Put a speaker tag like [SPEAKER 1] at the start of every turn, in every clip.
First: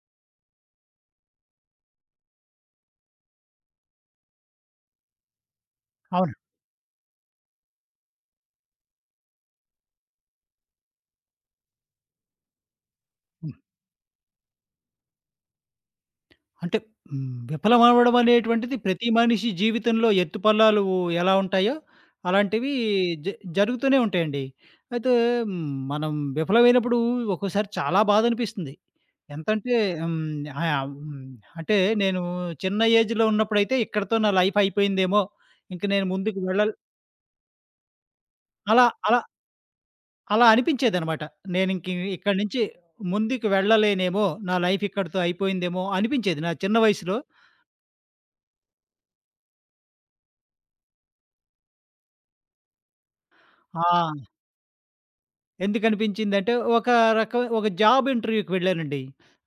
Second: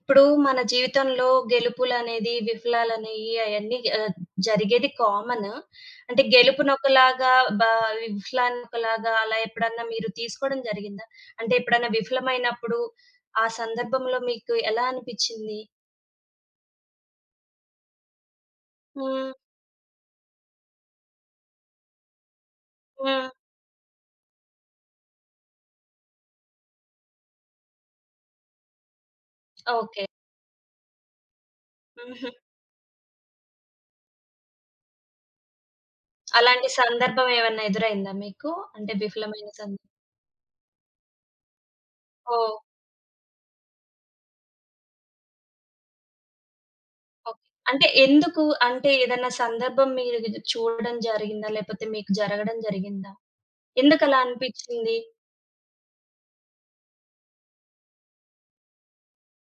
[SPEAKER 1] ఇప్పుడు మన జీవితంలో గెలుపులనేది, విఫలాలనేయి అయన్నీ జరిగేది కామన్. అంటే
[SPEAKER 2] అవును.
[SPEAKER 1] గెలుపునొకలాగా బ విఫలాన్ని ఒకలాగా అలా ఎప్పుడన్నా మీరు తీసుకోవడం జరిగిందా? అంటే ఎప్పుడన్నా విఫలమైనప్పుడు ఆ
[SPEAKER 2] హ్మ్.
[SPEAKER 1] సందర్భంలో మీకు ఎలా అనిపిచ్చింది?
[SPEAKER 2] అంటే హ్మ్. విఫలమవ్వడం అనేటువంటిది ప్రతి
[SPEAKER 1] హ్మ్.
[SPEAKER 2] మనిషి జీవితంలో ఎత్తుపల్లాలు ఎలా ఉంటాయో, అలాంటివి
[SPEAKER 1] హ్మ్.
[SPEAKER 2] జ జరుగుతూనే ఉంటాయండి. అయితే మనం విఫలమైనప్పుడు ఒక్కోసారి చాలా బాధనిపిస్తుంది. ఎంతంటే
[SPEAKER 1] ఓకే.
[SPEAKER 2] హ్మ్, ఆహ్, హ్మ్, అంటే నేను
[SPEAKER 1] హుహు.
[SPEAKER 2] చిన్న ఏజ్‌లో ఉన్నప్పుడైతే ఇక్కడితో నా లైఫ్ అయిపోయిందేమో! ఇంక నేను ముందుకు
[SPEAKER 1] అలాంటి
[SPEAKER 2] వెళ్ళాలి
[SPEAKER 1] సందర్భం ఏమన్నా ఎదురైందా మీకు?
[SPEAKER 2] అలా
[SPEAKER 1] అంటే
[SPEAKER 2] అలా
[SPEAKER 1] విఫలమైన సందర్భం.
[SPEAKER 2] అలా అనిపించేదనమాట. నేనింక ఇక్కడి
[SPEAKER 1] ఓహ్!
[SPEAKER 2] నుంచి ముందుకు వెళ్ళలేనేమో! నా లైఫ్ ఇక్కడితో అయిపోయిందేమో! అనిపించేది నా చిన్న వయసులో.
[SPEAKER 1] ఓకే. అంటే ఎందుకు? అంటే ఏదన్నా సందర్భం మీరు చూడడం జరిగిందా? లేపోతే మీకు జరగడం జరిగిందా? ఎందుకలా
[SPEAKER 2] ఆ!
[SPEAKER 1] అనిపిచ్చింది?
[SPEAKER 2] ఎందుకనిపించిందంటే, ఒక జాబ్ ఇంటర్వ్యూకి వెళ్ళానండి.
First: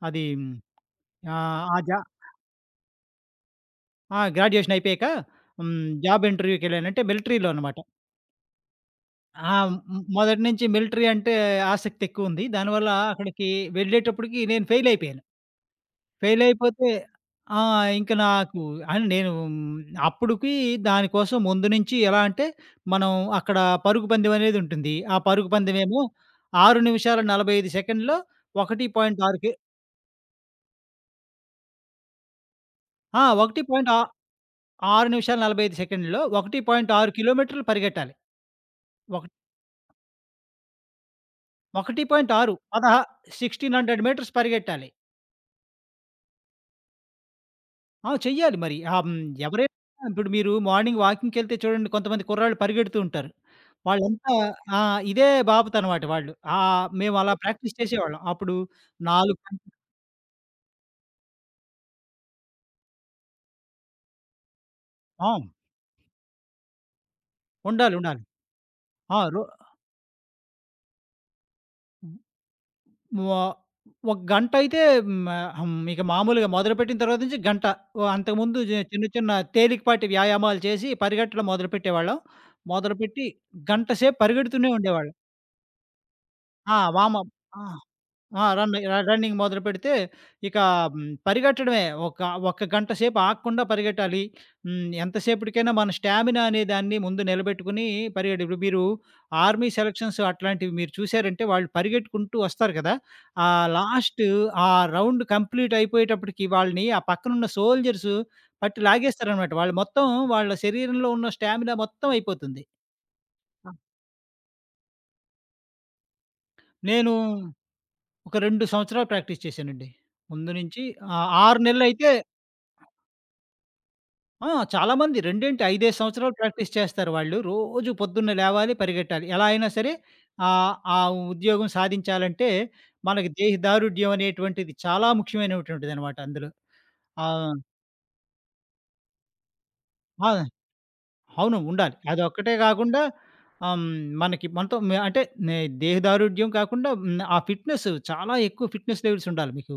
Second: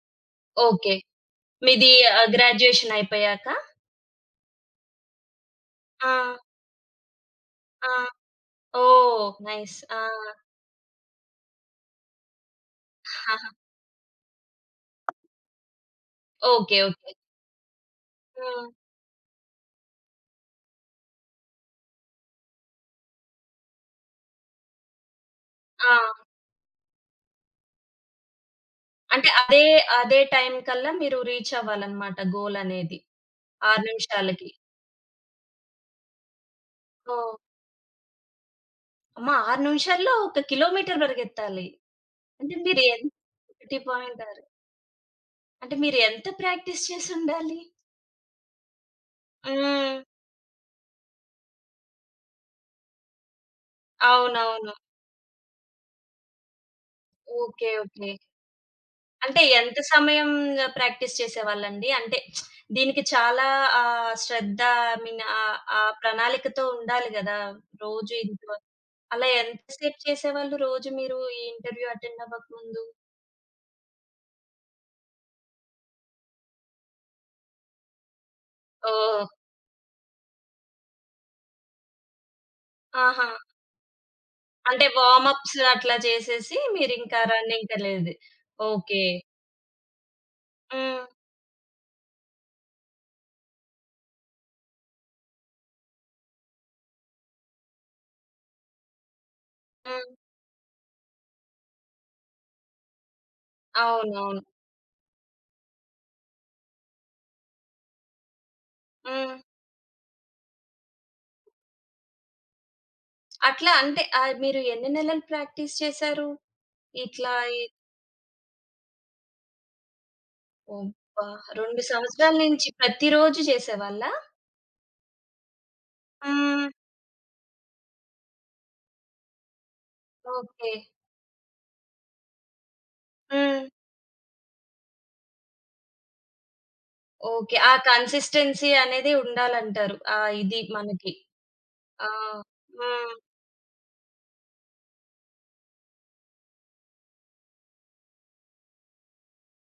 [SPEAKER 2] అది
[SPEAKER 1] ఓకే.
[SPEAKER 2] ఆహ్, ఆ ఆ
[SPEAKER 1] మీది
[SPEAKER 2] జా
[SPEAKER 1] గ్రాడ్యుయేషన్ అయిపోయాక?
[SPEAKER 2] ఆ! గ్రాడ్యుయేషన్ అయిపోయాక హ్మ్.
[SPEAKER 1] ఆ!
[SPEAKER 2] జాబ్ ఇంటర్వ్యూకెళ్ళాను. అంటే మిలిటరీలో అనమాట.
[SPEAKER 1] ఆ! ఓహ్!
[SPEAKER 2] ఆ!
[SPEAKER 1] నైస్. ఆ!
[SPEAKER 2] హ్మ్. మొదటి నుంచి మిలిటరీ అంటే ఆసక్తి ఎక్కువుంది. దానివల్ల
[SPEAKER 1] ఆహా!
[SPEAKER 2] అక్కడికి వెళ్ళేటప్పటికి నేను ఫెయిల్ అయిపోయాను. Fail
[SPEAKER 1] okay.
[SPEAKER 2] అయిపోతే
[SPEAKER 1] ఓకే.
[SPEAKER 2] ఆ! ఇంక నాకు
[SPEAKER 1] హ్మ్.
[SPEAKER 2] అని నేను మ్, అప్పటికి దానికోసం ముందు నుంచి ఎలా అంటే, మనం అక్కడ పరుగు పందెం అనేది ఉంటుంది. ఆ పరుగు
[SPEAKER 1] ఆ!
[SPEAKER 2] పందెమేమో 6 నిమిషాల 45 సెకండ్‌లో 1.6
[SPEAKER 1] అంటే
[SPEAKER 2] కి
[SPEAKER 1] అదే, అదే టైం కల్లా మీరు రీచ్ అవ్వాలన్నమాట గోల్ అనేది.
[SPEAKER 2] ఆ!
[SPEAKER 1] 6 నిమిషాలకి.
[SPEAKER 2] 1.6 నిమిషాల 45 సెకండ్‌లో 1.6
[SPEAKER 1] ఓహ్!
[SPEAKER 2] కిలోమీటర్లు పరిగెట్టాలి.
[SPEAKER 1] అమ్మ!
[SPEAKER 2] ఒక
[SPEAKER 1] 6 నిమిషాల్లో 1 కిలోమీటర్ పరిగెత్తాలి. అంటే
[SPEAKER 2] 1.6
[SPEAKER 1] మీరు
[SPEAKER 2] పదహా
[SPEAKER 1] ఎన్
[SPEAKER 2] 1600 మీటర్స్
[SPEAKER 1] 1.6
[SPEAKER 2] పరిగెట్టాలి.
[SPEAKER 1] అంటే మీరు ఎంత ప్రాక్టీస్ చేసుండాలి?
[SPEAKER 2] ఆ! చెయ్యాలి మరి.
[SPEAKER 1] హ్మ్.
[SPEAKER 2] ఎవరైనా ఇప్పుడు మీరు మార్నింగ్ వాకింగ్‌కెళ్తే చూడండి కొంతమంది కుర్రాళ్ళు పరిగెడుతూ ఉంటారు. వాళ్ళంతా
[SPEAKER 1] అవునవును.
[SPEAKER 2] ఆ! ఇదే బాపతనమాట వాళ్ళు. మేము అలా
[SPEAKER 1] ఓకే.
[SPEAKER 2] Practice
[SPEAKER 1] okay.
[SPEAKER 2] చేసేవాళ్ళం. అప్పుడు 4
[SPEAKER 1] అంటే
[SPEAKER 2] గంటలు
[SPEAKER 1] ఎంత సమయం ప్రాక్టీస్ చేసేవాళ్ళండి? అంటే దీనికి చాలా శ్రద్ధ ఐ మీన్
[SPEAKER 2] ఆ!
[SPEAKER 1] ఆ ప్రణాళికతో ఉండాలి గదా!
[SPEAKER 2] ఉండాలి.
[SPEAKER 1] రోజు
[SPEAKER 2] ఉండాలి.
[SPEAKER 1] ఇంట్లో
[SPEAKER 2] ఆ!
[SPEAKER 1] అలా
[SPEAKER 2] రో
[SPEAKER 1] ఎంతసేపు చేసేవాళ్ళు రోజు మీరు ఈ ఇంటర్వ్యూ అటెండ్ అవ్వకముందు?
[SPEAKER 2] వ ఒక గంటయితే హ్మ్. ఇక మామూలుగా మొదలుపెట్టిన తర్వాత నుంచి గంట. ఓహ్! అంతకుముందు చిన్న
[SPEAKER 1] ఓహ్!
[SPEAKER 2] చిన్న తేలికపాటి వ్యాయామాలు చేసి పరిగెట్టడం మొదలుపెట్టేవాళ్ళం. మొదలుపెట్టి
[SPEAKER 1] ఆహా!
[SPEAKER 2] గంట సేపు పరిగెడుతూనే
[SPEAKER 1] అంటే
[SPEAKER 2] ఉండేవాళ్ళం.
[SPEAKER 1] వార్మప్స్ అట్లా చేసేసి
[SPEAKER 2] ఆ!
[SPEAKER 1] మీరింకా
[SPEAKER 2] వామప్ ఆ!
[SPEAKER 1] రన్నింగ్‌కెళ్ళేది.
[SPEAKER 2] ఆ! రన్ ర
[SPEAKER 1] ఓకే.
[SPEAKER 2] రన్నింగ్ మొదలుపెడితే ఇక
[SPEAKER 1] హ్మ్.
[SPEAKER 2] పరిగెట్టడమే. ఒక ఒక గంట సేపు ఆగకుండా పరిగెట్టాలి. ఎంతసేపటికైనా మన స్టామినా అనే దాన్ని ముందు నిలబెట్టుకొని ఇప్పుడు మీరు ఆర్మీ
[SPEAKER 1] హ్మ్.
[SPEAKER 2] సెలక్షన్స్ అట్లాంటివి మీరు చూసారంటే వాళ్ళు పరిగెట్టుకుంటూ వస్తారు కదా! ఆ లాస్ట్
[SPEAKER 1] అవునవును.
[SPEAKER 2] ఆ రౌండ్ కంప్లీట్ అయిపోయేటప్పటికి వాళ్ళని ఆ పక్కనున్న సోల్జర్స్ పట్టి
[SPEAKER 1] హ్మ్.
[SPEAKER 2] లాగేస్తారనమాట. వాళ్ళు మొత్తం వాళ్ళ శరీరంలో ఉన్న స్టామినా మొత్తం అయిపోతుంది.
[SPEAKER 1] అట్లా
[SPEAKER 2] ఆ!
[SPEAKER 1] అంటే మీరు ఎన్ని నెలలు ప్రాక్టీస్ చేశారు?
[SPEAKER 2] నేను
[SPEAKER 1] ఇట్లా ఈ
[SPEAKER 2] ఒక 2 సంవత్సరాలు ప్రాక్టీస్ చేశానండి. ముందు నుంచి
[SPEAKER 1] అబ్బా!
[SPEAKER 2] 6
[SPEAKER 1] 2
[SPEAKER 2] నెలలైతే
[SPEAKER 1] సంవత్సరాల నుంచి ప్రతిరోజు చేసేవాళ్ళా?
[SPEAKER 2] ఆ! చాలామంది 2 ఏంటి 5, 5 సంవత్సరాలు
[SPEAKER 1] హ్మ్.
[SPEAKER 2] ప్రాక్టీస్ చేస్తారు వాళ్ళు. రోజు పొద్దున్నే లేవాలి, పరిగెట్టాలి. ఎలా అయినా సరే ఆహ్,
[SPEAKER 1] ఓకే.
[SPEAKER 2] ఆ ఉద్యోగం సాధించాలంటే మనకి
[SPEAKER 1] హ్మ్.
[SPEAKER 2] దేహదారుఢ్యం అనేటువంటిది చాలా ముఖ్యమైనటువంటిదనమాట అందులో. ఆహ్,
[SPEAKER 1] ఓకే. ఆ కన్సిస్టెన్సీ అనేది ఉండాలంటారు. ఆ!
[SPEAKER 2] ఆ!
[SPEAKER 1] ఇది మనకి.
[SPEAKER 2] అవును. ఉండాలి.
[SPEAKER 1] ఆ!
[SPEAKER 2] అదొక్కటే కాకుండా
[SPEAKER 1] హ్మ్.
[SPEAKER 2] ఆహ్, హ్మ్, మనకి మనతో మే అంటే నే దేహదారుఢ్యం కాకుండా హ్మ్, ఆ ఫిట్‌నెస్ చాలా ఎక్కువ ఫిట్‌నెస్ లెవెల్స్ ఉండాలి మీకు.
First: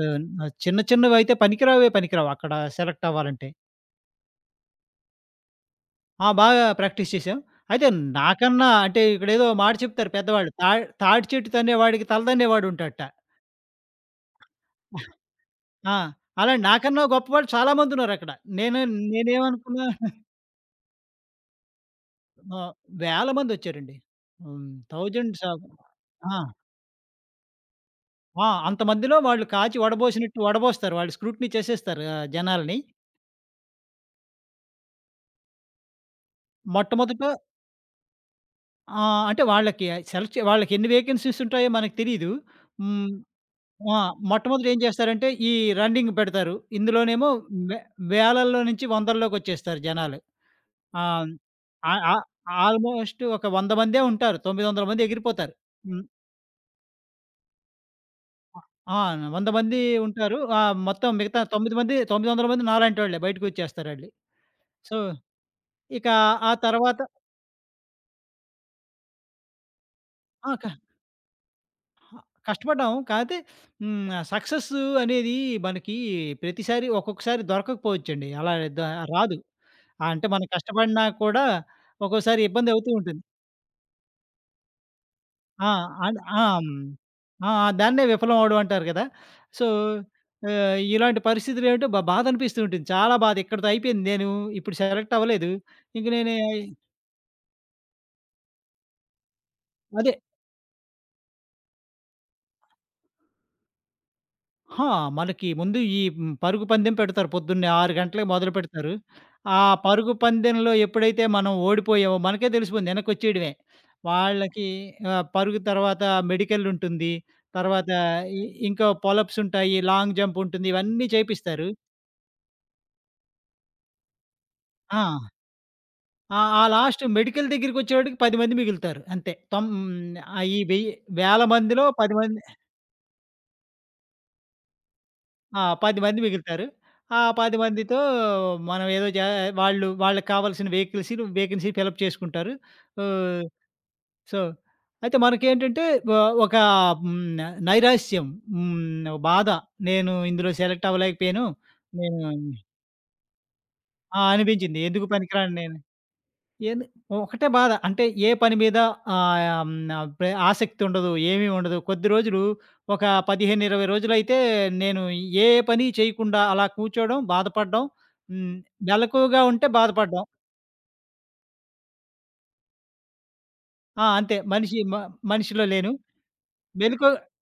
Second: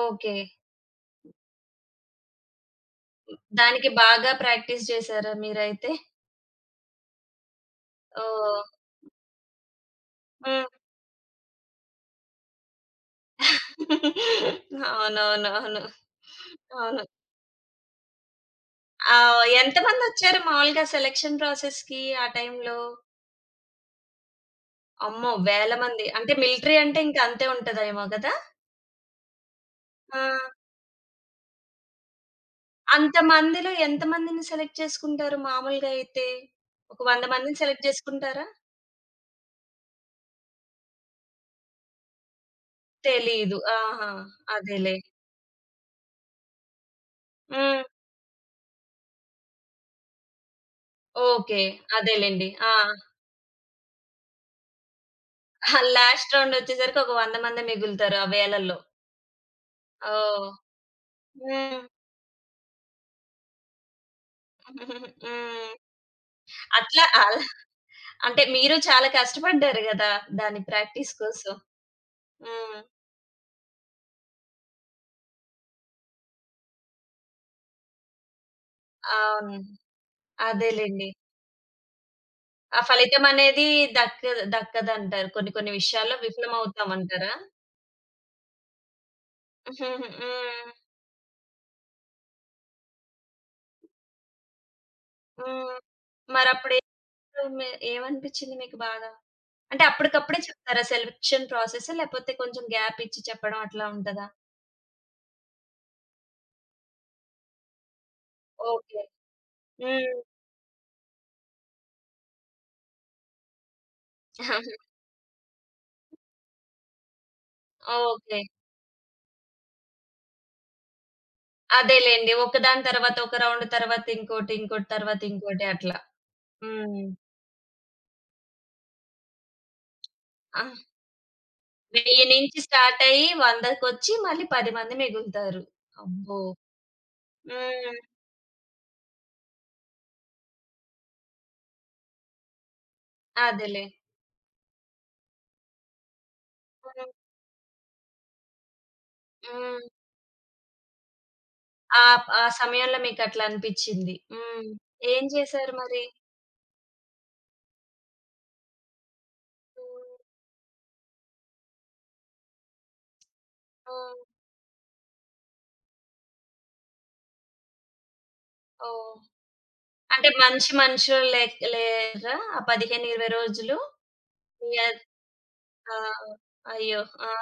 [SPEAKER 2] ఆహ్, చిన్న చిన్నవైతే పనికిరావు అక్కడ సెలెక్ట్ అవ్వాలంటే.
[SPEAKER 1] దానికి బాగా ప్రాక్టీస్ చేసారా మీరైతే?
[SPEAKER 2] ఆ! బాగా ప్రాక్టీస్ చేశాం. అయితే
[SPEAKER 1] ఓహ్!
[SPEAKER 2] నాకన్నా అంటే ఇక్కడేదో మాట చెప్తారు పెద్దవాళ్ళు.
[SPEAKER 1] హ్మ్.
[SPEAKER 2] తాటి చెట్టు తన్నేవాడికి తల తన్నేవాడుంటాడట.
[SPEAKER 1] అవునవునవును.
[SPEAKER 2] ఆ! అలాంటి
[SPEAKER 1] అవును.
[SPEAKER 2] నాకన్నా గొప్పవాళ్ళు చాలా మందున్నారక్కడ. నేను
[SPEAKER 1] ఆ!
[SPEAKER 2] నేనేమనుకున్నా
[SPEAKER 1] ఎంతమందొచ్చారు మామూలుగా సెలక్షన్ ప్రాసెస్‌కి ఆ
[SPEAKER 2] ఆహ్,
[SPEAKER 1] టైంలో?
[SPEAKER 2] వేల మందొచ్చారండి. హ్మ్.
[SPEAKER 1] అమ్మో!
[SPEAKER 2] థౌసండ్స్ ఆఫ్
[SPEAKER 1] వేల మంది. అంటే
[SPEAKER 2] ఆ!
[SPEAKER 1] మిలిటరీ అంటే ఇంక అంతే ఉంటదేమో గదా?
[SPEAKER 2] ఆ! అంతమందిలో వాళ్ళు కాచి
[SPEAKER 1] ఆ!
[SPEAKER 2] వడబోసినట్టు వడబోస్తారు. వాళ్ళు స్క్రూటినీ చేసేస్తారు జనాల్ని.
[SPEAKER 1] అంతమందిలో ఎంతమందిని సెలెక్ట్ చేసుకుంటారు మామూలుగా అయితే? ఒక
[SPEAKER 2] మొట్టమొదట
[SPEAKER 1] 100 మందిని సెలెక్ట్ చేసుకుంటారా?
[SPEAKER 2] అంటే వాళ్ళకి వాళ్ళకి ఎన్ని వేకెన్సీస్ ఉంటాయో మనకు తెలీదు. హ్మ్.
[SPEAKER 1] తెలీదు.
[SPEAKER 2] ఆ!
[SPEAKER 1] ఆహా!
[SPEAKER 2] మొట్టమొదట ఏం
[SPEAKER 1] అదేలే.
[SPEAKER 2] చేస్తారంటే, ఈ రన్నింగ్ పెడతారు. ఇందులోనేమో వే
[SPEAKER 1] హ్మ్.
[SPEAKER 2] వేలల్లో నుంచి వందల్లోకొచ్చేస్తారు జనాలు. ఆహ్,
[SPEAKER 1] ఓకే.
[SPEAKER 2] ఆహ్, ఆహ్,
[SPEAKER 1] అదేలెండి. ఆ!
[SPEAKER 2] ఆల్‌మోస్ట్ ఒక 100 మందే ఉంటారు. 900 మంది ఎగిరిపోతారు.
[SPEAKER 1] ఆ!
[SPEAKER 2] హ్మ్.
[SPEAKER 1] లాస్ట్ రౌండ్ వచ్చేసరికి ఒక 100 మందే మిగులుతారు ఆ వేలల్లో.
[SPEAKER 2] ఆ! 100 మంది ఉంటారు.
[SPEAKER 1] ఓహ్!
[SPEAKER 2] మొత్తం మిగతా 9
[SPEAKER 1] హ్మ్.
[SPEAKER 2] మంది 900 మంది నాలాంటోళ్ళే బయటకొచ్చేస్తారాళ్ళు. సో,
[SPEAKER 1] హ్మ్.
[SPEAKER 2] ఇక ఆ తర్వాత
[SPEAKER 1] అట్లా అలా అంటే మీరు చాలా కష్టపడ్డారు గదా!
[SPEAKER 2] ఆ!
[SPEAKER 1] దాని
[SPEAKER 2] క
[SPEAKER 1] ప్రాక్టీస్ కోసం. హ్మ్.
[SPEAKER 2] కష్టపడ్డాం. కాతే హ్మ్. సక్సెస్ అనేది మనకి ప్రతిసారి ఒక్కొక్కసారి దొరకకపోవచ్చండి. అలా ద రాదు.
[SPEAKER 1] అవును.
[SPEAKER 2] ఆ! అంటే మనం కష్టపడినా
[SPEAKER 1] అదేలెండి.
[SPEAKER 2] కూడా ఒక్కోసారి ఇబ్బంది
[SPEAKER 1] ఆ
[SPEAKER 2] అవుతూ ఉంటుంది.
[SPEAKER 1] ఫలితం అనేది దక్క దక్కదంటారు. కొన్ని
[SPEAKER 2] ఆ!
[SPEAKER 1] కొన్ని విషయాల్లో
[SPEAKER 2] అన్ ఆ! హ్మ్.
[SPEAKER 1] విఫలమవుతామంటారా?
[SPEAKER 2] ఆ! దాన్నే విఫలం అవ్వడం అంటారు కదా! సో,
[SPEAKER 1] హుహు. హ్మ్.
[SPEAKER 2] ఇలాంటి పరిస్థితులు ఏమిటో బాధ అనిపిస్తూ ఉంటుంది. చాలా బాధ ఇక్కడితో అయిపోయింది. నేను ఇప్పుడు సెలెక్ట్ అవ్వలేదు.
[SPEAKER 1] హ్మ్.
[SPEAKER 2] ఇంక నేను
[SPEAKER 1] మరప్పుడు ఏమి ఏమనిపిచ్చింది మీకు బాగా? అంటే
[SPEAKER 2] అదే
[SPEAKER 1] అప్పటికప్పుడే చెప్తారా సెలక్షన్ ప్రాసెస్? లేపోతే కొంచెం గ్యాప్ ఇచ్చి చెప్పడం అట్లా ఉంటదా?
[SPEAKER 2] ఆ! మనకి ముందు ఈ పరుగు పందెం పెడతారు. పొద్దున్నే 6 గంటలకి మొదలుపెడతారు.
[SPEAKER 1] ఓకే.
[SPEAKER 2] ఆ పరుగు
[SPEAKER 1] హ్మ్.
[SPEAKER 2] పందెంలో ఎప్పుడైతే మనం ఓడిపోయామో మనకే తెలిసిపోయింది వెనకొచ్చేయడమే. వాళ్ళకి పరుగు తర్వాత మెడికల్ ఉంటుంది. తర్వాత
[SPEAKER 1] ఓకే.
[SPEAKER 2] ఇ ఇంకా పొలప్స్ ఉంటాయి. లాంగ్ జంప్ ఉంటుంది. ఇవన్నీ చేపిస్తారు.
[SPEAKER 1] అదేలెండి. ఒకదాని తర్వాత ఒక రౌండ్ తర్వాత ఇంకోటి, ఇంకోటి తర్వాత
[SPEAKER 2] ఆ!
[SPEAKER 1] ఇంకోటి అట్లా.
[SPEAKER 2] ఆ లాస్ట్
[SPEAKER 1] హ్మ్.
[SPEAKER 2] మెడికల్ దగ్గరికొచ్చేవాడికి 10 మంది మిగులుతారు. అంతే. ఈ
[SPEAKER 1] ఆ!
[SPEAKER 2] వెయ్యి వేల మందిలో 10
[SPEAKER 1] 1000
[SPEAKER 2] మంది
[SPEAKER 1] నుంచి స్టార్ట్ అయ్యి 100కొచ్చి మళ్ళీ 10 మంది
[SPEAKER 2] ఆ!
[SPEAKER 1] మిగులుతారు.
[SPEAKER 2] 10 మంది
[SPEAKER 1] అబ్బో!
[SPEAKER 2] మిగులుతారు. ఆ 10
[SPEAKER 1] హ్మ్.
[SPEAKER 2] మందితో మనం ఏదో జా వాళ్ళు వాళ్ళకి కావాల్సిన వేకెన్సీలు వేకెన్సీ ఫిలప్ చేసుకుంటారు. ఆహ్,
[SPEAKER 1] అదేలే.
[SPEAKER 2] సో, అయితే మనకేంటంటే ఒ ఒక
[SPEAKER 1] హ్మ్.
[SPEAKER 2] హ్మ్, నైరాశ్యం, బాధ.
[SPEAKER 1] హ్మ్.
[SPEAKER 2] నేను ఇందులో సెలెక్ట్ అవ్వలేకపోయాను.
[SPEAKER 1] ఆ!
[SPEAKER 2] నేను
[SPEAKER 1] ఆ సమయంలో మీకట్లా అనిపిచ్చింది.
[SPEAKER 2] ఆ!
[SPEAKER 1] హ్మ్.
[SPEAKER 2] అనిపించింది. ఎందుకు
[SPEAKER 1] ఏం
[SPEAKER 2] పనికిరాను
[SPEAKER 1] చేశారు
[SPEAKER 2] నేను
[SPEAKER 1] మరి?
[SPEAKER 2] ఏది ఒకటే బాధ. అంటే ఏ పని మీద ఆహ్, హ్మ్, ఆహ్,
[SPEAKER 1] హ్మ్.
[SPEAKER 2] ప్రే ఆసక్తి ఉండదు. ఏమీ ఉండదు. కొద్ది రోజులు ఒక 15, 20
[SPEAKER 1] హ్మ్.
[SPEAKER 2] రోజులైతే నేను ఏ పని చేయకుండా అలా కూర్చోవడం, బాధపడడం, హ్మ్,
[SPEAKER 1] ఓహ్!
[SPEAKER 2] మెలకువగా ఉంటే బాధపడడం.
[SPEAKER 1] అంటే మంచి మనుషులు లేరా? ఆ 15, 20 రోజులు?
[SPEAKER 2] ఆ! అంతే
[SPEAKER 1] ఇగ
[SPEAKER 2] మనిషిలో లేను.
[SPEAKER 1] ఆ! అయ్యో!
[SPEAKER 2] మెలుకు
[SPEAKER 1] ఆ!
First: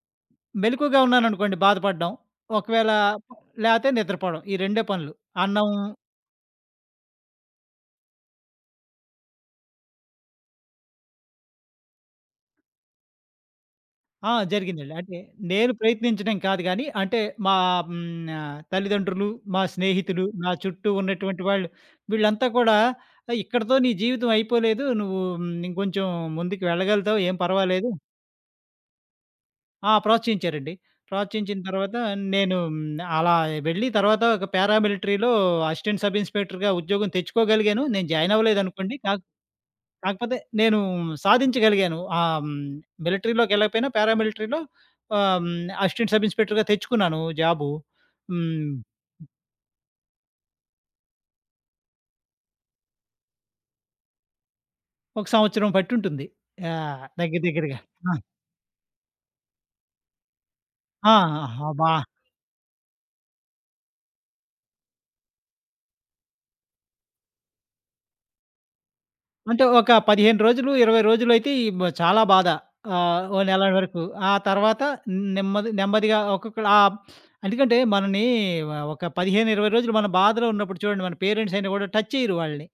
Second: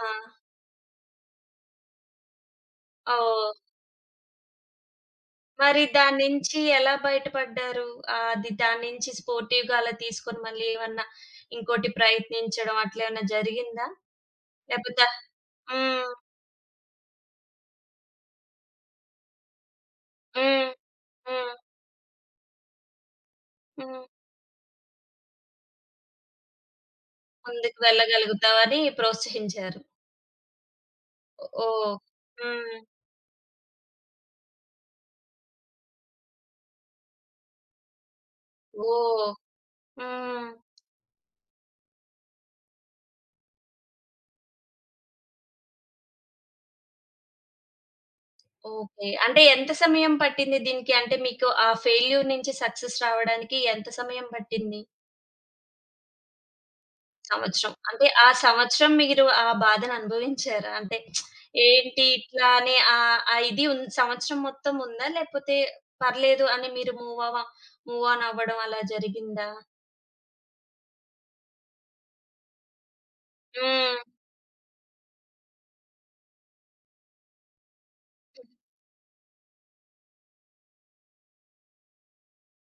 [SPEAKER 2] మెలుకువగా ఉన్నాననుకోండి బాధపడడం. ఒకవేళ
[SPEAKER 1] ఓహ్!
[SPEAKER 2] లేతే నిద్రపోవడం. ఈ రెండే పనులు. అన్నం
[SPEAKER 1] మరి దాని నుంచి ఎలా బయటపడ్డారు? అది దాని నుంచి స్పోర్టివ్‌గా అలా తీసుకొని మళ్ళీ ఏమన్నా ఇంకోటి ప్రయత్నించడం అట్లేమన్నా జరిగిందా?
[SPEAKER 2] ఆ! జరిగిందండి.
[SPEAKER 1] లేపోతే
[SPEAKER 2] అంటే నేను
[SPEAKER 1] హ్మ్.
[SPEAKER 2] ప్రయత్నించడం కాదు గానీ, అంటే మా హ్మ్. ఆహ్, తల్లిదండ్రులు, మా స్నేహితులు, నా
[SPEAKER 1] హ్మ్.
[SPEAKER 2] చుట్టూ ఉన్నటువంటి
[SPEAKER 1] హ్మ్.
[SPEAKER 2] వాళ్ళు వీళ్ళంతా కూడా "ఇక్కడితో నీ
[SPEAKER 1] హ్మ్.
[SPEAKER 2] జీవితం అయిపోలేదు. నువ్వు ఇంకొంచెం ముందుకు వెళ్ళగలుగుతావు. ఏం
[SPEAKER 1] ముందుకు
[SPEAKER 2] పర్వాలేదు."
[SPEAKER 1] వెళ్ళగలుగుతావని ప్రోత్సహించారు.
[SPEAKER 2] ఆ! ప్రోత్సహించారండి. ప్రోత్సహించిన
[SPEAKER 1] ఓహ్!
[SPEAKER 2] తర్వాత నేను
[SPEAKER 1] హ్మ్.
[SPEAKER 2] హ్మ్. అలా వెళ్ళి తర్వాత ఒక పారామిలిటరీలో అసిస్టెంట్ సబ్ ఇన్స్‌పెక్టర్‌గా ఉద్యోగం తెచ్చుకోగలిగాను. నేను జాయిన్ అవ్వలేదనుకోండి.
[SPEAKER 1] ఓహ్!
[SPEAKER 2] కాకపోతే
[SPEAKER 1] హ్మ్.
[SPEAKER 2] నేను సాధించగలిగాను. మిలిటరీలోకెళ్ళకపోయినా పారామిలిటరీలో ఆహ్, హ్మ్, అసిస్టెంట్ సబ్ ఇన్స్‌పెక్టర్‌గా తెచ్చుకున్నాను జాబు. హ్మ్.
[SPEAKER 1] ఓకే. అంటే ఎంత సమయం పట్టింది దీనికి? అంటే మీకు ఆ ఫెయిల్యూర్ నుంచి సక్సెస్ రావడానికి ఎంత సమయం పట్టింది?
[SPEAKER 2] ఒక సంవత్సరం పట్టుంటుంది. యాహ్! దగ్గర
[SPEAKER 1] సంవత్సరం.
[SPEAKER 2] దగ్గరగా.
[SPEAKER 1] అంటే
[SPEAKER 2] ఆ!
[SPEAKER 1] ఆ సంవత్సరం మీరు ఆ బాధను అనుభవించారా? అంటే
[SPEAKER 2] ఆ! అబ్బా!
[SPEAKER 1] ఏంటి ఇట్లా అని ఆ ఇది సంవత్సరం మొత్తం ఉందా? లేపోతే పర్లేదు అని మీరు మూవ్ ఆన్ అవ్వడం అలా జరిగిందా?
[SPEAKER 2] అంటే ఒక 15 రోజులు, 20 రోజులైతే ఈ బ చాలా బాధ. ఓ నెల వరకు.
[SPEAKER 1] హ్మ్.
[SPEAKER 2] ఆ తర్వాత నెమ్మది నెమ్మదిగా ఒక్కొక్కళ్ళు ఎందుకంటే మనని ఒక 15, 20 రోజులు మన బాధలో ఉన్నప్పుడు చూడండి మన పేరెంట్స్ అయినా కూడా టచ్ చేయరు వాళ్ళని.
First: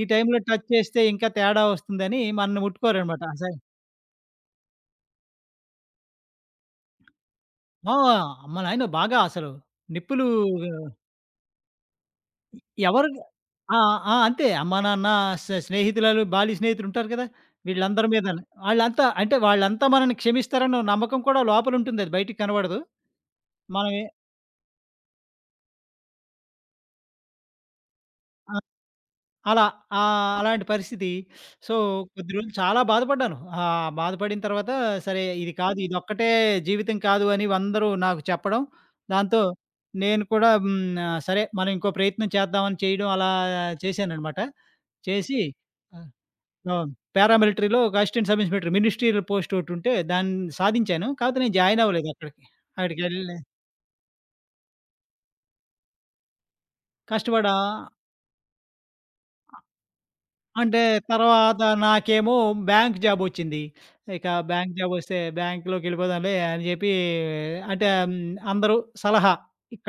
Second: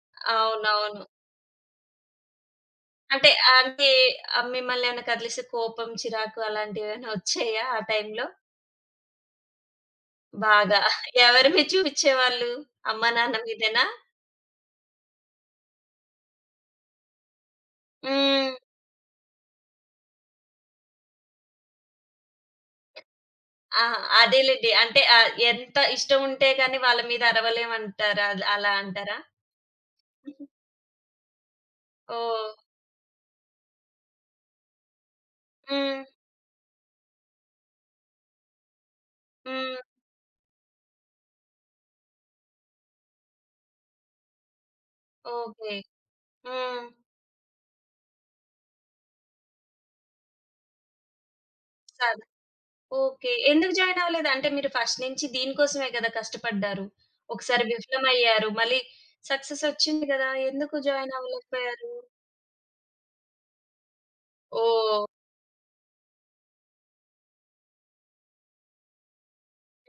[SPEAKER 2] ఈ టైంలో టచ్ చేస్తే
[SPEAKER 1] అవునవును.
[SPEAKER 2] ఇంకా తేడా వస్తుందని మనల్ని ముట్టుకోరనమాట.
[SPEAKER 1] అంటే
[SPEAKER 2] అసలు
[SPEAKER 1] అంటే మిమ్మల్ని ఏమైనా కదిలిసే కోపం, చిరాకు అలాంటివేమైనా వచ్చాయా ఆ
[SPEAKER 2] ఆ!
[SPEAKER 1] టైంలో?
[SPEAKER 2] అమ్మ నాయన బాగా అసలు నిప్పులు.
[SPEAKER 1] బాగా. ఎవరి మీద చూపిచ్చేవాళ్ళు?
[SPEAKER 2] ఎవరు
[SPEAKER 1] అమ్మా, నాన్న
[SPEAKER 2] ఆ!
[SPEAKER 1] మీదేనా?
[SPEAKER 2] ఆ! అంతే. అమ్మా, నాన్న, స్నేహితురాలు, బాల్య స్నేహితులుంటారు కదా! వీళ్ళందరి మీదన
[SPEAKER 1] హ్మ్.
[SPEAKER 2] ఆళ్ళంతా అంటే వాళ్ళంతా మనల్ని క్షమిస్తారన్న నమ్మకం కూడా లోపలుంటుంది. అది బయటికి కనబడదు.
[SPEAKER 1] ఆ!
[SPEAKER 2] మనమే
[SPEAKER 1] అదేలెండి. అంటే ఎంత ఇష్టం ఉంటే గాని వాళ్ళ మీద అరవలేమంటారా?
[SPEAKER 2] ఆ!
[SPEAKER 1] అలా అంటారా?
[SPEAKER 2] అలా ఆహ్, అలాంటి పరిస్థితి. సో, కొద్ది
[SPEAKER 1] ఓహ్!
[SPEAKER 2] రోజులు చాలా బాధపడ్డాను. బాధపడిన తర్వాత సరే ఇది కాదు,
[SPEAKER 1] హ్మ్.
[SPEAKER 2] ఇదొక్కటే జీవితం కాదు అని అందరూ నాకు చెప్పడం, దాంతో
[SPEAKER 1] హ్మ్.
[SPEAKER 2] నేను కూడా హ్మ్. ఆహ్, సరే మనం ఇంకో ప్రయత్నం చేద్దామని చేయడం అలా చేశాననమాట. చేసి
[SPEAKER 1] ఓకే.
[SPEAKER 2] ఆ!
[SPEAKER 1] హ్మ్.
[SPEAKER 2] అవును. పారామిలిటరీలో ఒక assistant sub inspector ministerial post ఒకటుంటే దాన్ని సాధించాను. కాకపోతే నేను జాయిన్ అవ్వలేదు
[SPEAKER 1] సరే.
[SPEAKER 2] అక్కడికి.
[SPEAKER 1] ఓకే.
[SPEAKER 2] అక్కడికెళ్ళలే.
[SPEAKER 1] ఎందుకు జాయిన్ అవ్వలేదు? అంటే మీరు ఫస్ట్ నుంచి దీనికోసమే కదా కష్టపడ్డారు.
[SPEAKER 2] కష్టపడా
[SPEAKER 1] ఒకసారి విఫలమయ్యారు. మళ్ళీ సక్సెస్ వచ్చింది గదా! ఎందుకు
[SPEAKER 2] అంటే
[SPEAKER 1] జాయిన్
[SPEAKER 2] తర్వాత
[SPEAKER 1] అవ్వలేకపోయారు?
[SPEAKER 2] నాకేమో బ్యాంక్ జాబొచ్చింది. ఇక బ్యాంక్
[SPEAKER 1] ఓహ్!
[SPEAKER 2] జాబొస్తే బ్యాంక్‌లోకెళ్ళిపోదాంలే అని చెప్పి అంటే హ్మ్, అందరూ సలహా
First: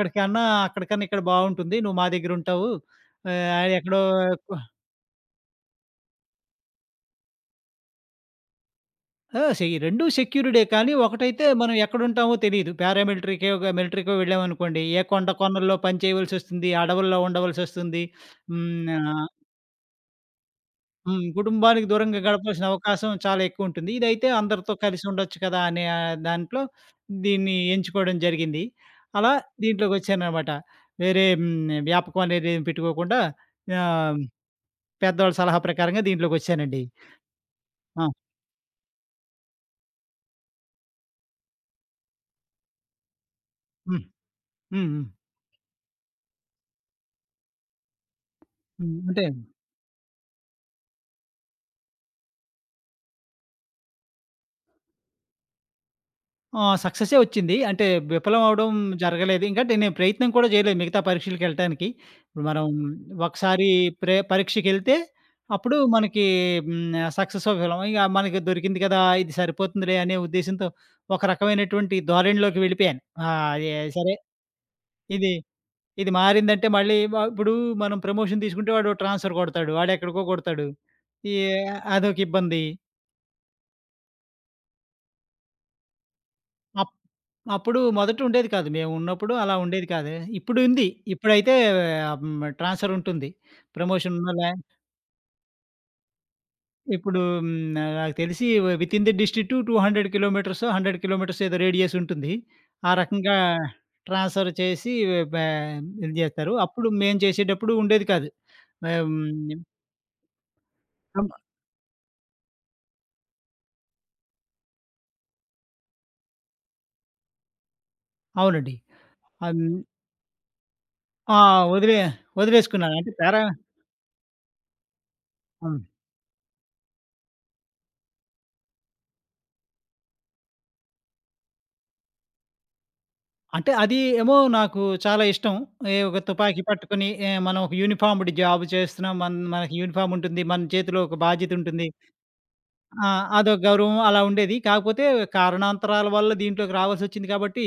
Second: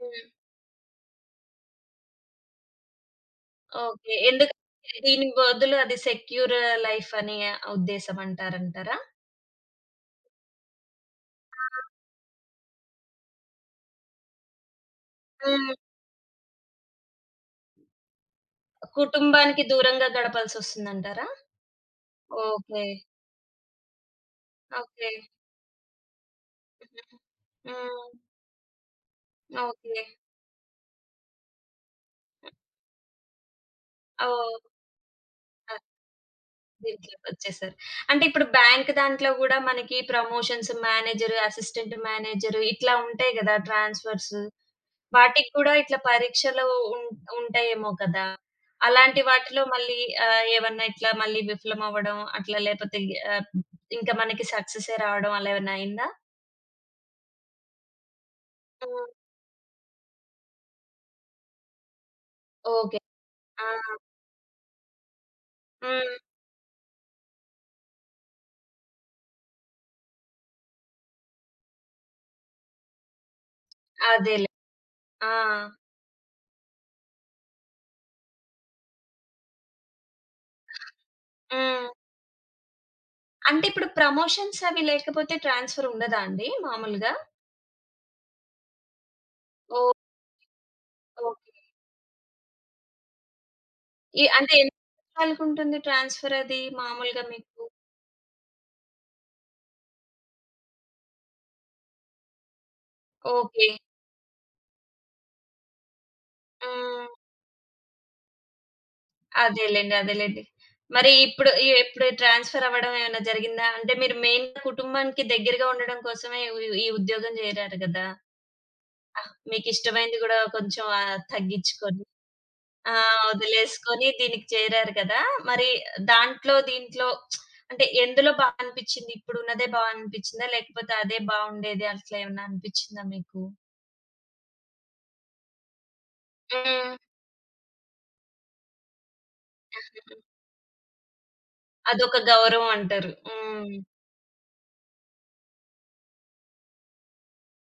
[SPEAKER 1] హ్మ్.
[SPEAKER 2] అక్కడికన్నా ఇక్కడ బావుంటుంది. నువ్వు మా దగ్గరుంటావు. ఎక్కడో".
[SPEAKER 1] ఓకే. ఎందుకంటే దీని బదులు అది సెక్యూర్ లైఫ్ అనే ఉద్దేశం అంటారంటారా?
[SPEAKER 2] ఆ! సె రెండూ సెక్యూర్‌డే కానీ ఒకటైతే మనం ఎక్కడుంటామో తెలీదు. పారామిలిటరీకో, మిలిటరీకో వెళ్ళామనుకోండి, ఏ కొండ
[SPEAKER 1] హ్మ్.
[SPEAKER 2] కొనల్లో పని చేయవలసొస్తుంది, అడవుల్లో ఉండవలసొస్తుంది. హ్మ్. ఆహ్,
[SPEAKER 1] కుటుంబానికి దూరంగా
[SPEAKER 2] హ్మ్.
[SPEAKER 1] గడపాల్సొస్తుందంటారా?
[SPEAKER 2] కుటుంబానికి దూరంగా గడపాల్సిన
[SPEAKER 1] ఓకే.
[SPEAKER 2] అవకాశం చాలా ఎక్కువుంటుంది. ఇదైతే అందరితో కలిసి
[SPEAKER 1] ఓకే.
[SPEAKER 2] ఉండొచ్చు కదా! అనే దాంట్లో
[SPEAKER 1] హుహు.
[SPEAKER 2] దీన్ని
[SPEAKER 1] హ్మ్.
[SPEAKER 2] ఎంచుకోవడం జరిగింది. అలా
[SPEAKER 1] ఓకే.
[SPEAKER 2] దీంట్లోకొచ్చాననమాట. వేరే వ్యాపకం అనేది ఏమి పెట్టుకోకుండా ఆహ్,
[SPEAKER 1] ఓహ్!
[SPEAKER 2] పెద్దవాళ్ళ సలహా
[SPEAKER 1] ఆ!
[SPEAKER 2] ప్రకారంగా దీంట్లోకొచ్చానండి.
[SPEAKER 1] దీంట్లోకొచ్చేసారు.
[SPEAKER 2] ఆ!
[SPEAKER 1] అంటే ఇప్పుడు బ్యాంక్ దాంట్లో గూడా మనకి ప్రమోషన్స్ మేనేజర్, అసిస్టెంట్ మేనేజర్ ఇట్లా ఉంటాయి గదా!
[SPEAKER 2] హ్మ్.
[SPEAKER 1] ట్రాన్స్‌ఫర్స్.
[SPEAKER 2] హ్మ్. హ్మ్.
[SPEAKER 1] వాటికి కూడా ఇట్లా పరీక్షలు ఉం ఉంటాయేమో కదా!
[SPEAKER 2] హ్మ్.
[SPEAKER 1] అలాంటి
[SPEAKER 2] అంటే
[SPEAKER 1] వాటిలో మళ్ళీ ఏమన్నా ఇట్లా మళ్ళీ విఫలం అవ్వడం అట్లా లేపోతే ఆహ్, ఇంకా మనకి సక్సెసే రావడం అలా ఏమన్నా అయిందా?
[SPEAKER 2] ఆ! సక్సెసే వచ్చింది. అంటే విఫలం అవ్వడం
[SPEAKER 1] హ్మ్.
[SPEAKER 2] జరగలేదు. ఇంకా నేను ప్రయత్నం కూడా చేయలేదు మిగతా పరీక్షలకెళ్ళటానికి. ఇప్పుడు మనం
[SPEAKER 1] ఓకే. ఆ!
[SPEAKER 2] ఒకసారి పరీక్షకెళ్తే అప్పుడు
[SPEAKER 1] హ్మ్.
[SPEAKER 2] మనకి హ్మ్, సక్సెసో విఫలమో ఇక మనకి దొరికింది కదా! ఇది సరిపోతుందిలే అనే ఉద్దేశ్యంతో ఒక రకమైనటువంటి ధోరణిలోకి వెళ్ళిపోయాను. ఆ! ఏ సరే
[SPEAKER 1] అదేలే.
[SPEAKER 2] ఇది
[SPEAKER 1] ఆ!
[SPEAKER 2] ఇది మారిందంటే మళ్ళీ వ ఇప్పుడు మనం ప్రమోషన్ తీసుకుంటే వాడు ట్రాన్స్‌ఫర్ కొడతాడు. వాడెక్కడికో కొడతాడు. ఈ
[SPEAKER 1] హ్మ్.
[SPEAKER 2] అదొక ఇబ్బంది.
[SPEAKER 1] అంటే ఇప్పుడు ప్రమోషన్స్ అవి లేకపోతే ట్రాన్స్‌ఫర్ ఉండదా అండి
[SPEAKER 2] అప్
[SPEAKER 1] మామూలుగా?
[SPEAKER 2] అప్పుడు మొదట ఉండేది కాదు. మేమున్నప్పుడు అలా ఉండేది
[SPEAKER 1] ఓహ్!
[SPEAKER 2] కాదు. ఇప్పుడు ఉంది.
[SPEAKER 1] ఓకే.
[SPEAKER 2] ఇప్పుడైతే హ్మ్. ట్రాన్స్‌ఫర్ ఉంటుంది. ప్రమోషన్
[SPEAKER 1] ఈ
[SPEAKER 2] ఉన్న లే
[SPEAKER 1] అంటే ఎన్ని సంవత్సరాలకుంటుంది ట్రాన్స్‌ఫర్ అది
[SPEAKER 2] ఇప్పుడు
[SPEAKER 1] మామూలుగా మీకు?
[SPEAKER 2] నాకు తెలిసి విత్ ఇన్ ది డిస్ట్రిక్ట్ 200 కిలోమీటర్సో, 100 కిలోమీటర్స్ ఏదో రేడియస్ ఉంటుంది. ఆ రకంగా
[SPEAKER 1] ఓకే.
[SPEAKER 2] ట్రాన్స్‌ఫర్ చేసి బా ఇది జేస్తారు. అప్పుడు
[SPEAKER 1] హ్మ్.
[SPEAKER 2] మేము చేసేటప్పుడు ఉండేది కాదు. మేము
[SPEAKER 1] అదేలెండి. అదేలెండి. మరి ఇప్పుడు ఇప్పుడు ట్రాన్స్‌ఫర్ అవ్వడం ఏమైనా జరిగిందా? అంటే మీరు మెయిన్‌గా కుటుంబానికి దగ్గరగా ఉండడం కోసమే ఈ ఉద్యోగం చేరారు గదా!
[SPEAKER 2] అవునండి. అన్
[SPEAKER 1] మీకిష్టమైంది గూడా కొంచెం
[SPEAKER 2] ఆ! వదిలే
[SPEAKER 1] తగ్గించుకొని ఆ!
[SPEAKER 2] వదిలేసుకున్నాను. అంటే పారా
[SPEAKER 1] వదిలేసుకొని దీనికి చేరారు కదా! మరి
[SPEAKER 2] ఆ!
[SPEAKER 1] దాంట్లో, దీంట్లో అంటే ఎందులో బా అనిపిచ్చింది? ఇప్పుడున్నదే బా అనిపిచ్చిందా? లేకపోతే అదే బావుండేది అట్లా ఏమన్నా అనిపిచ్చిందా మీకు?
[SPEAKER 2] అంటే అది ఏమో నాకు చాలా ఇష్టం. ఒక తుపాకీ
[SPEAKER 1] హ్మ్.
[SPEAKER 2] పట్టుకొని మనం ఒక యూనిఫార్మ్‌డ్ జాబ్ చేస్తున్నాం. మనకి యూనిఫార్మ్ ఉంటుంది. మన చేతిలో ఒక బాధ్యత ఉంటుంది.
[SPEAKER 1] అదొక గౌరవం
[SPEAKER 2] ఆ!
[SPEAKER 1] అంటారు.
[SPEAKER 2] అదో
[SPEAKER 1] హ్మ్.
[SPEAKER 2] గౌరవం అలా ఉండేది. కాకపోతే కారణాంతరాల వల్ల దీంట్లోకి రావాల్సొచ్చింది కాబట్టి,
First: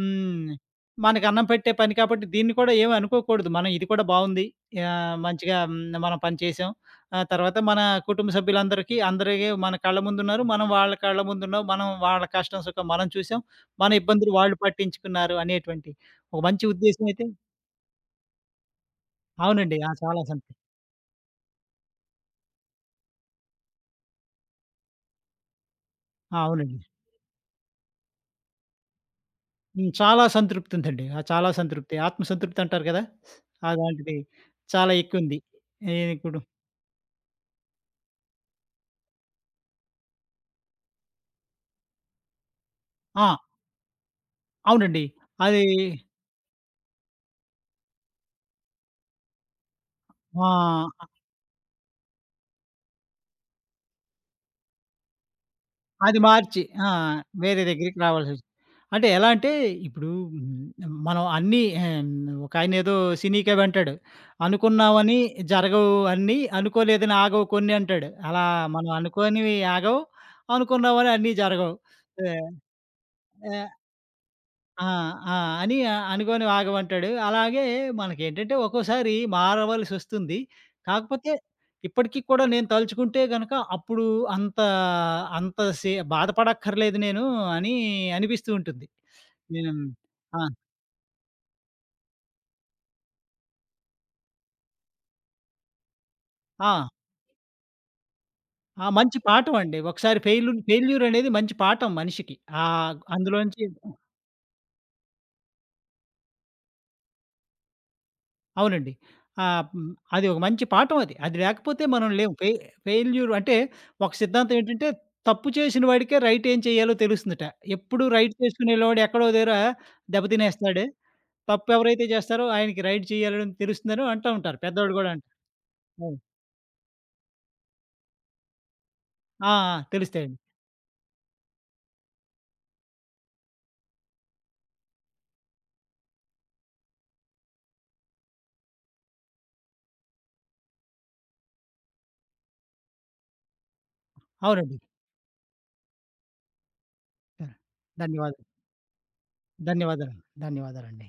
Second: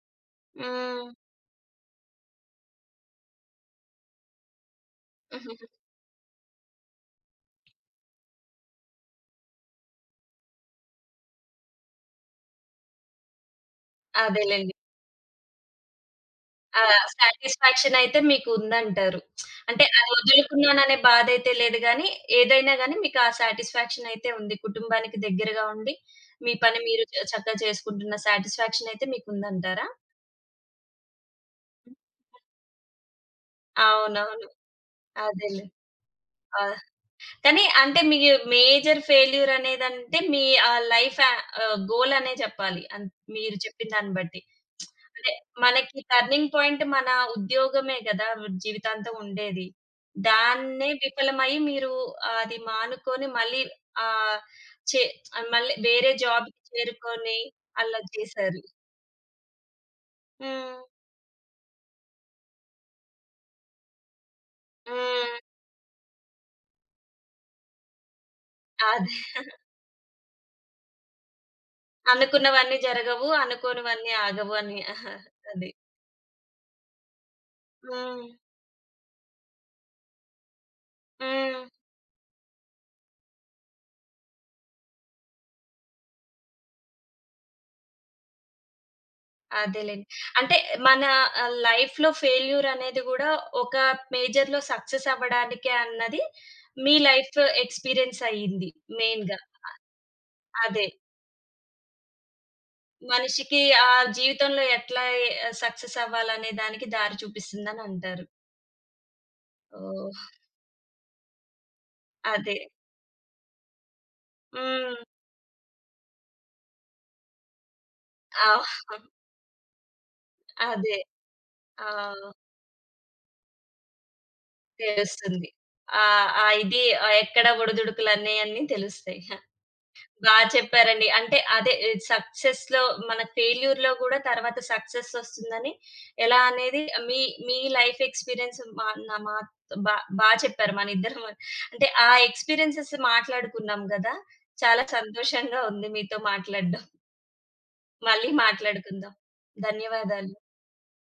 [SPEAKER 2] హ్మ్.
[SPEAKER 1] హ్మ్.
[SPEAKER 2] మనకు అన్నం పెట్టే పని కాబట్టి దీన్ని కూడా ఏమి అనుకోకూడదు. మనం ఇది కూడా బావుంది. మంచిగా
[SPEAKER 1] హుహుహు.
[SPEAKER 2] మనం పని చేసాం. ఆ తర్వాత మన కుటుంబ సభ్యులందరికీ అందరికీ మన కళ్ళ ముందున్నారు. మనం వాళ్ళ కళ్ళ ముందున్నాం. మనం వాళ్ళ కష్టం, సుఖం మనం చూసాం. మన ఇబ్బందులు వాళ్ళు
[SPEAKER 1] అదేలెండి.
[SPEAKER 2] పట్టించుకున్నారు అనేటువంటి ఒక మంచి
[SPEAKER 1] ఆ!
[SPEAKER 2] ఉద్దేశ్యం అయితే
[SPEAKER 1] సాటిస్‌ఫాక్షన్ అయితే మీకు ఉందంటారు.
[SPEAKER 2] అవునండి.
[SPEAKER 1] అంటే
[SPEAKER 2] ఆ!
[SPEAKER 1] అది
[SPEAKER 2] చాలా సంతోషం.
[SPEAKER 1] వదులుకున్నాననే బాధైతే లేదు గానీ, ఏదైనా గానీ మీకు ఆ సాటిస్‌ఫాక్షన్ అయితే ఉంది. కుటుంబానికి దగ్గరగా ఉండి,
[SPEAKER 2] ఆ!
[SPEAKER 1] మీ
[SPEAKER 2] అవునండి.
[SPEAKER 1] పని మీరు చక్కగా చేసుకుంటున్న సాటిస్‌ఫాక్షన్ అయితే మీకుందంటారా?
[SPEAKER 2] చాలా సంతృప్తి ఉందండి. ఆ! చాలా సంతృప్తి. ఆత్మ సంతృప్తి అంటారు కదా! అలాంటిది
[SPEAKER 1] అవునవును.
[SPEAKER 2] చాలా ఎక్కువుంది.
[SPEAKER 1] అదేలే.
[SPEAKER 2] ఏ ఇప్పుడు
[SPEAKER 1] ఆ! కానీ అంటే మీ మేజర్ ఫెయిల్యూర్ అనేదంటే మీ ఆ లైఫ్ గోల్ అనే చెప్పాలి.
[SPEAKER 2] ఆ!
[SPEAKER 1] మీరు చెప్పిన దాన్ని బట్టి.
[SPEAKER 2] అవునండి.
[SPEAKER 1] అంటే
[SPEAKER 2] అది
[SPEAKER 1] మనకి టర్నింగ్ పాయింట్ మన ఉద్యోగమే గదా! జీవితాంతం ఉండేది. దాన్నే
[SPEAKER 2] ఆ!
[SPEAKER 1] విఫలమై మీరు అది మానుకొని మళ్ళీ ఆహ్, చే మళ్ళీ వేరే
[SPEAKER 2] అది
[SPEAKER 1] జాబ్‌కి
[SPEAKER 2] మార్చి
[SPEAKER 1] చేరుకొని
[SPEAKER 2] వేరే దగ్గరికి
[SPEAKER 1] అలా
[SPEAKER 2] రావాల్సొచ్చింది.
[SPEAKER 1] చేశారు.
[SPEAKER 2] అంటే ఎలా అంటే ఇప్పుడు
[SPEAKER 1] హ్మ్.
[SPEAKER 2] మనం అన్నీ ఒకాయనేదో సినీ కవంటాడు. అనుకున్నావని
[SPEAKER 1] హ్మ్.
[SPEAKER 2] జరగవు అన్నీ, అనుకోలేదని ఆగవు కొన్ని అంటాడు. అలా మనం
[SPEAKER 1] అదే.
[SPEAKER 2] అనుకోనివి ఆగవు, అనుకున్నావని అన్నీ జరగవు. ఆహ్,
[SPEAKER 1] అనుకున్నవన్నీ జరగవు.
[SPEAKER 2] ఆ!
[SPEAKER 1] అనుకోనివన్నీ ఆగవు అని.
[SPEAKER 2] ఆ!
[SPEAKER 1] అహ,
[SPEAKER 2] ఆ!
[SPEAKER 1] అది.
[SPEAKER 2] అని అనుకోని ఆగమంటాడు. అలాగే
[SPEAKER 1] హ్మ్.
[SPEAKER 2] మనకేంటంటే ఒక్కోసారి మారవలసొస్తుంది. కాకపోతే
[SPEAKER 1] హ్మ్.
[SPEAKER 2] ఇప్పటికి కూడా నేను తలుచుకుంటే గనక అప్పుడు అంత అంత బాధపడక్కర్లేదు నేను అని అనిపిస్తూ ఉంటుంది. నేను
[SPEAKER 1] అదేలెండి.
[SPEAKER 2] ఆ!
[SPEAKER 1] అంటే మన లైఫ్‌లో ఫెయిల్యూర్ అనేది గూడా ఒక మేజర్‌లో సక్సెస్ అవ్వడానికే అన్నది
[SPEAKER 2] ఆ!
[SPEAKER 1] మీ లైఫ్ ఎక్స్‌పీరియన్స్ అయ్యింది
[SPEAKER 2] ఆ! మంచి
[SPEAKER 1] మెయిన్‌గా.
[SPEAKER 2] పాఠమండి. ఒకసారి
[SPEAKER 1] అదే.
[SPEAKER 2] ఫెయిల్యూరనేది మంచి పాఠం మనిషికి. ఆహ్,
[SPEAKER 1] మనిషికి
[SPEAKER 2] అందులోంచి
[SPEAKER 1] ఆ జీవితంలో ఎట్లా సక్సెస్ అవ్వాలనే దానికి దారి చూపిస్తుందని అంటారు.
[SPEAKER 2] అవునండి. ఆహ్, హ్మ్.
[SPEAKER 1] ఓహ్!
[SPEAKER 2] అది ఒక మంచి పాఠం అది. అది లేకపోతే మనం లేము.
[SPEAKER 1] అదే.
[SPEAKER 2] ఫెయిల్యూర్ అంటే ఒక సిద్ధాంతం ఏంటంటే
[SPEAKER 1] హ్మ్.
[SPEAKER 2] తప్పు చేసిన వాడికే రైట్ ఏం చేయాలో తెలుస్తుందట. ఎప్పుడు రైట్
[SPEAKER 1] ఆ!
[SPEAKER 2] చేసుకునేవాడు ఎక్కడో దగ్గర దెబ్బతినేస్తాడు.
[SPEAKER 1] అదే.
[SPEAKER 2] తప్పు
[SPEAKER 1] ఆ!
[SPEAKER 2] ఎవరైతే చేస్తారో ఆయనకి రైట్ చేయాలని తెలుస్తుందని అంటూ ఉంటారు. పెద్దోళ్ళు గూడా అంటారు.
[SPEAKER 1] తెలుస్తుంది. ఆ!
[SPEAKER 2] అవును.
[SPEAKER 1] ఆ ఇది ఆ, ఎక్కడ ఒడిదుడుకులన్నయన్నీ తెలుస్తాయి.
[SPEAKER 2] ఆ! ఆ!
[SPEAKER 1] బా
[SPEAKER 2] తెలుస్తాయండి.
[SPEAKER 1] చెప్పారండి. అంటే అదే సక్సెస్‌లో మన ఫెయిల్యూర్‌లో గూడా తర్వాత సక్సెస్ ఒస్తుందని ఎలా అనేది మీ మీ లైఫ్ ఎక్స్‌పీరియన్స్ మా నా మా బా బా చెప్పారు మనిద్దరం. అంటే ఆ ఎక్స్‌పీరియన్సెస్ మాట్లాడుకున్నాం గదా!
[SPEAKER 2] అవునండి.
[SPEAKER 1] చాలా సంతోషంగా ఉంది మీతో మాట్లాడడం. మళ్ళీ
[SPEAKER 2] ధన్యవాదాలు.
[SPEAKER 1] మాట్లాడుకుందాం.
[SPEAKER 2] ధన్యవాదాలు.
[SPEAKER 1] ధన్యవాదాలు.
[SPEAKER 2] ధన్యవాదాలండి.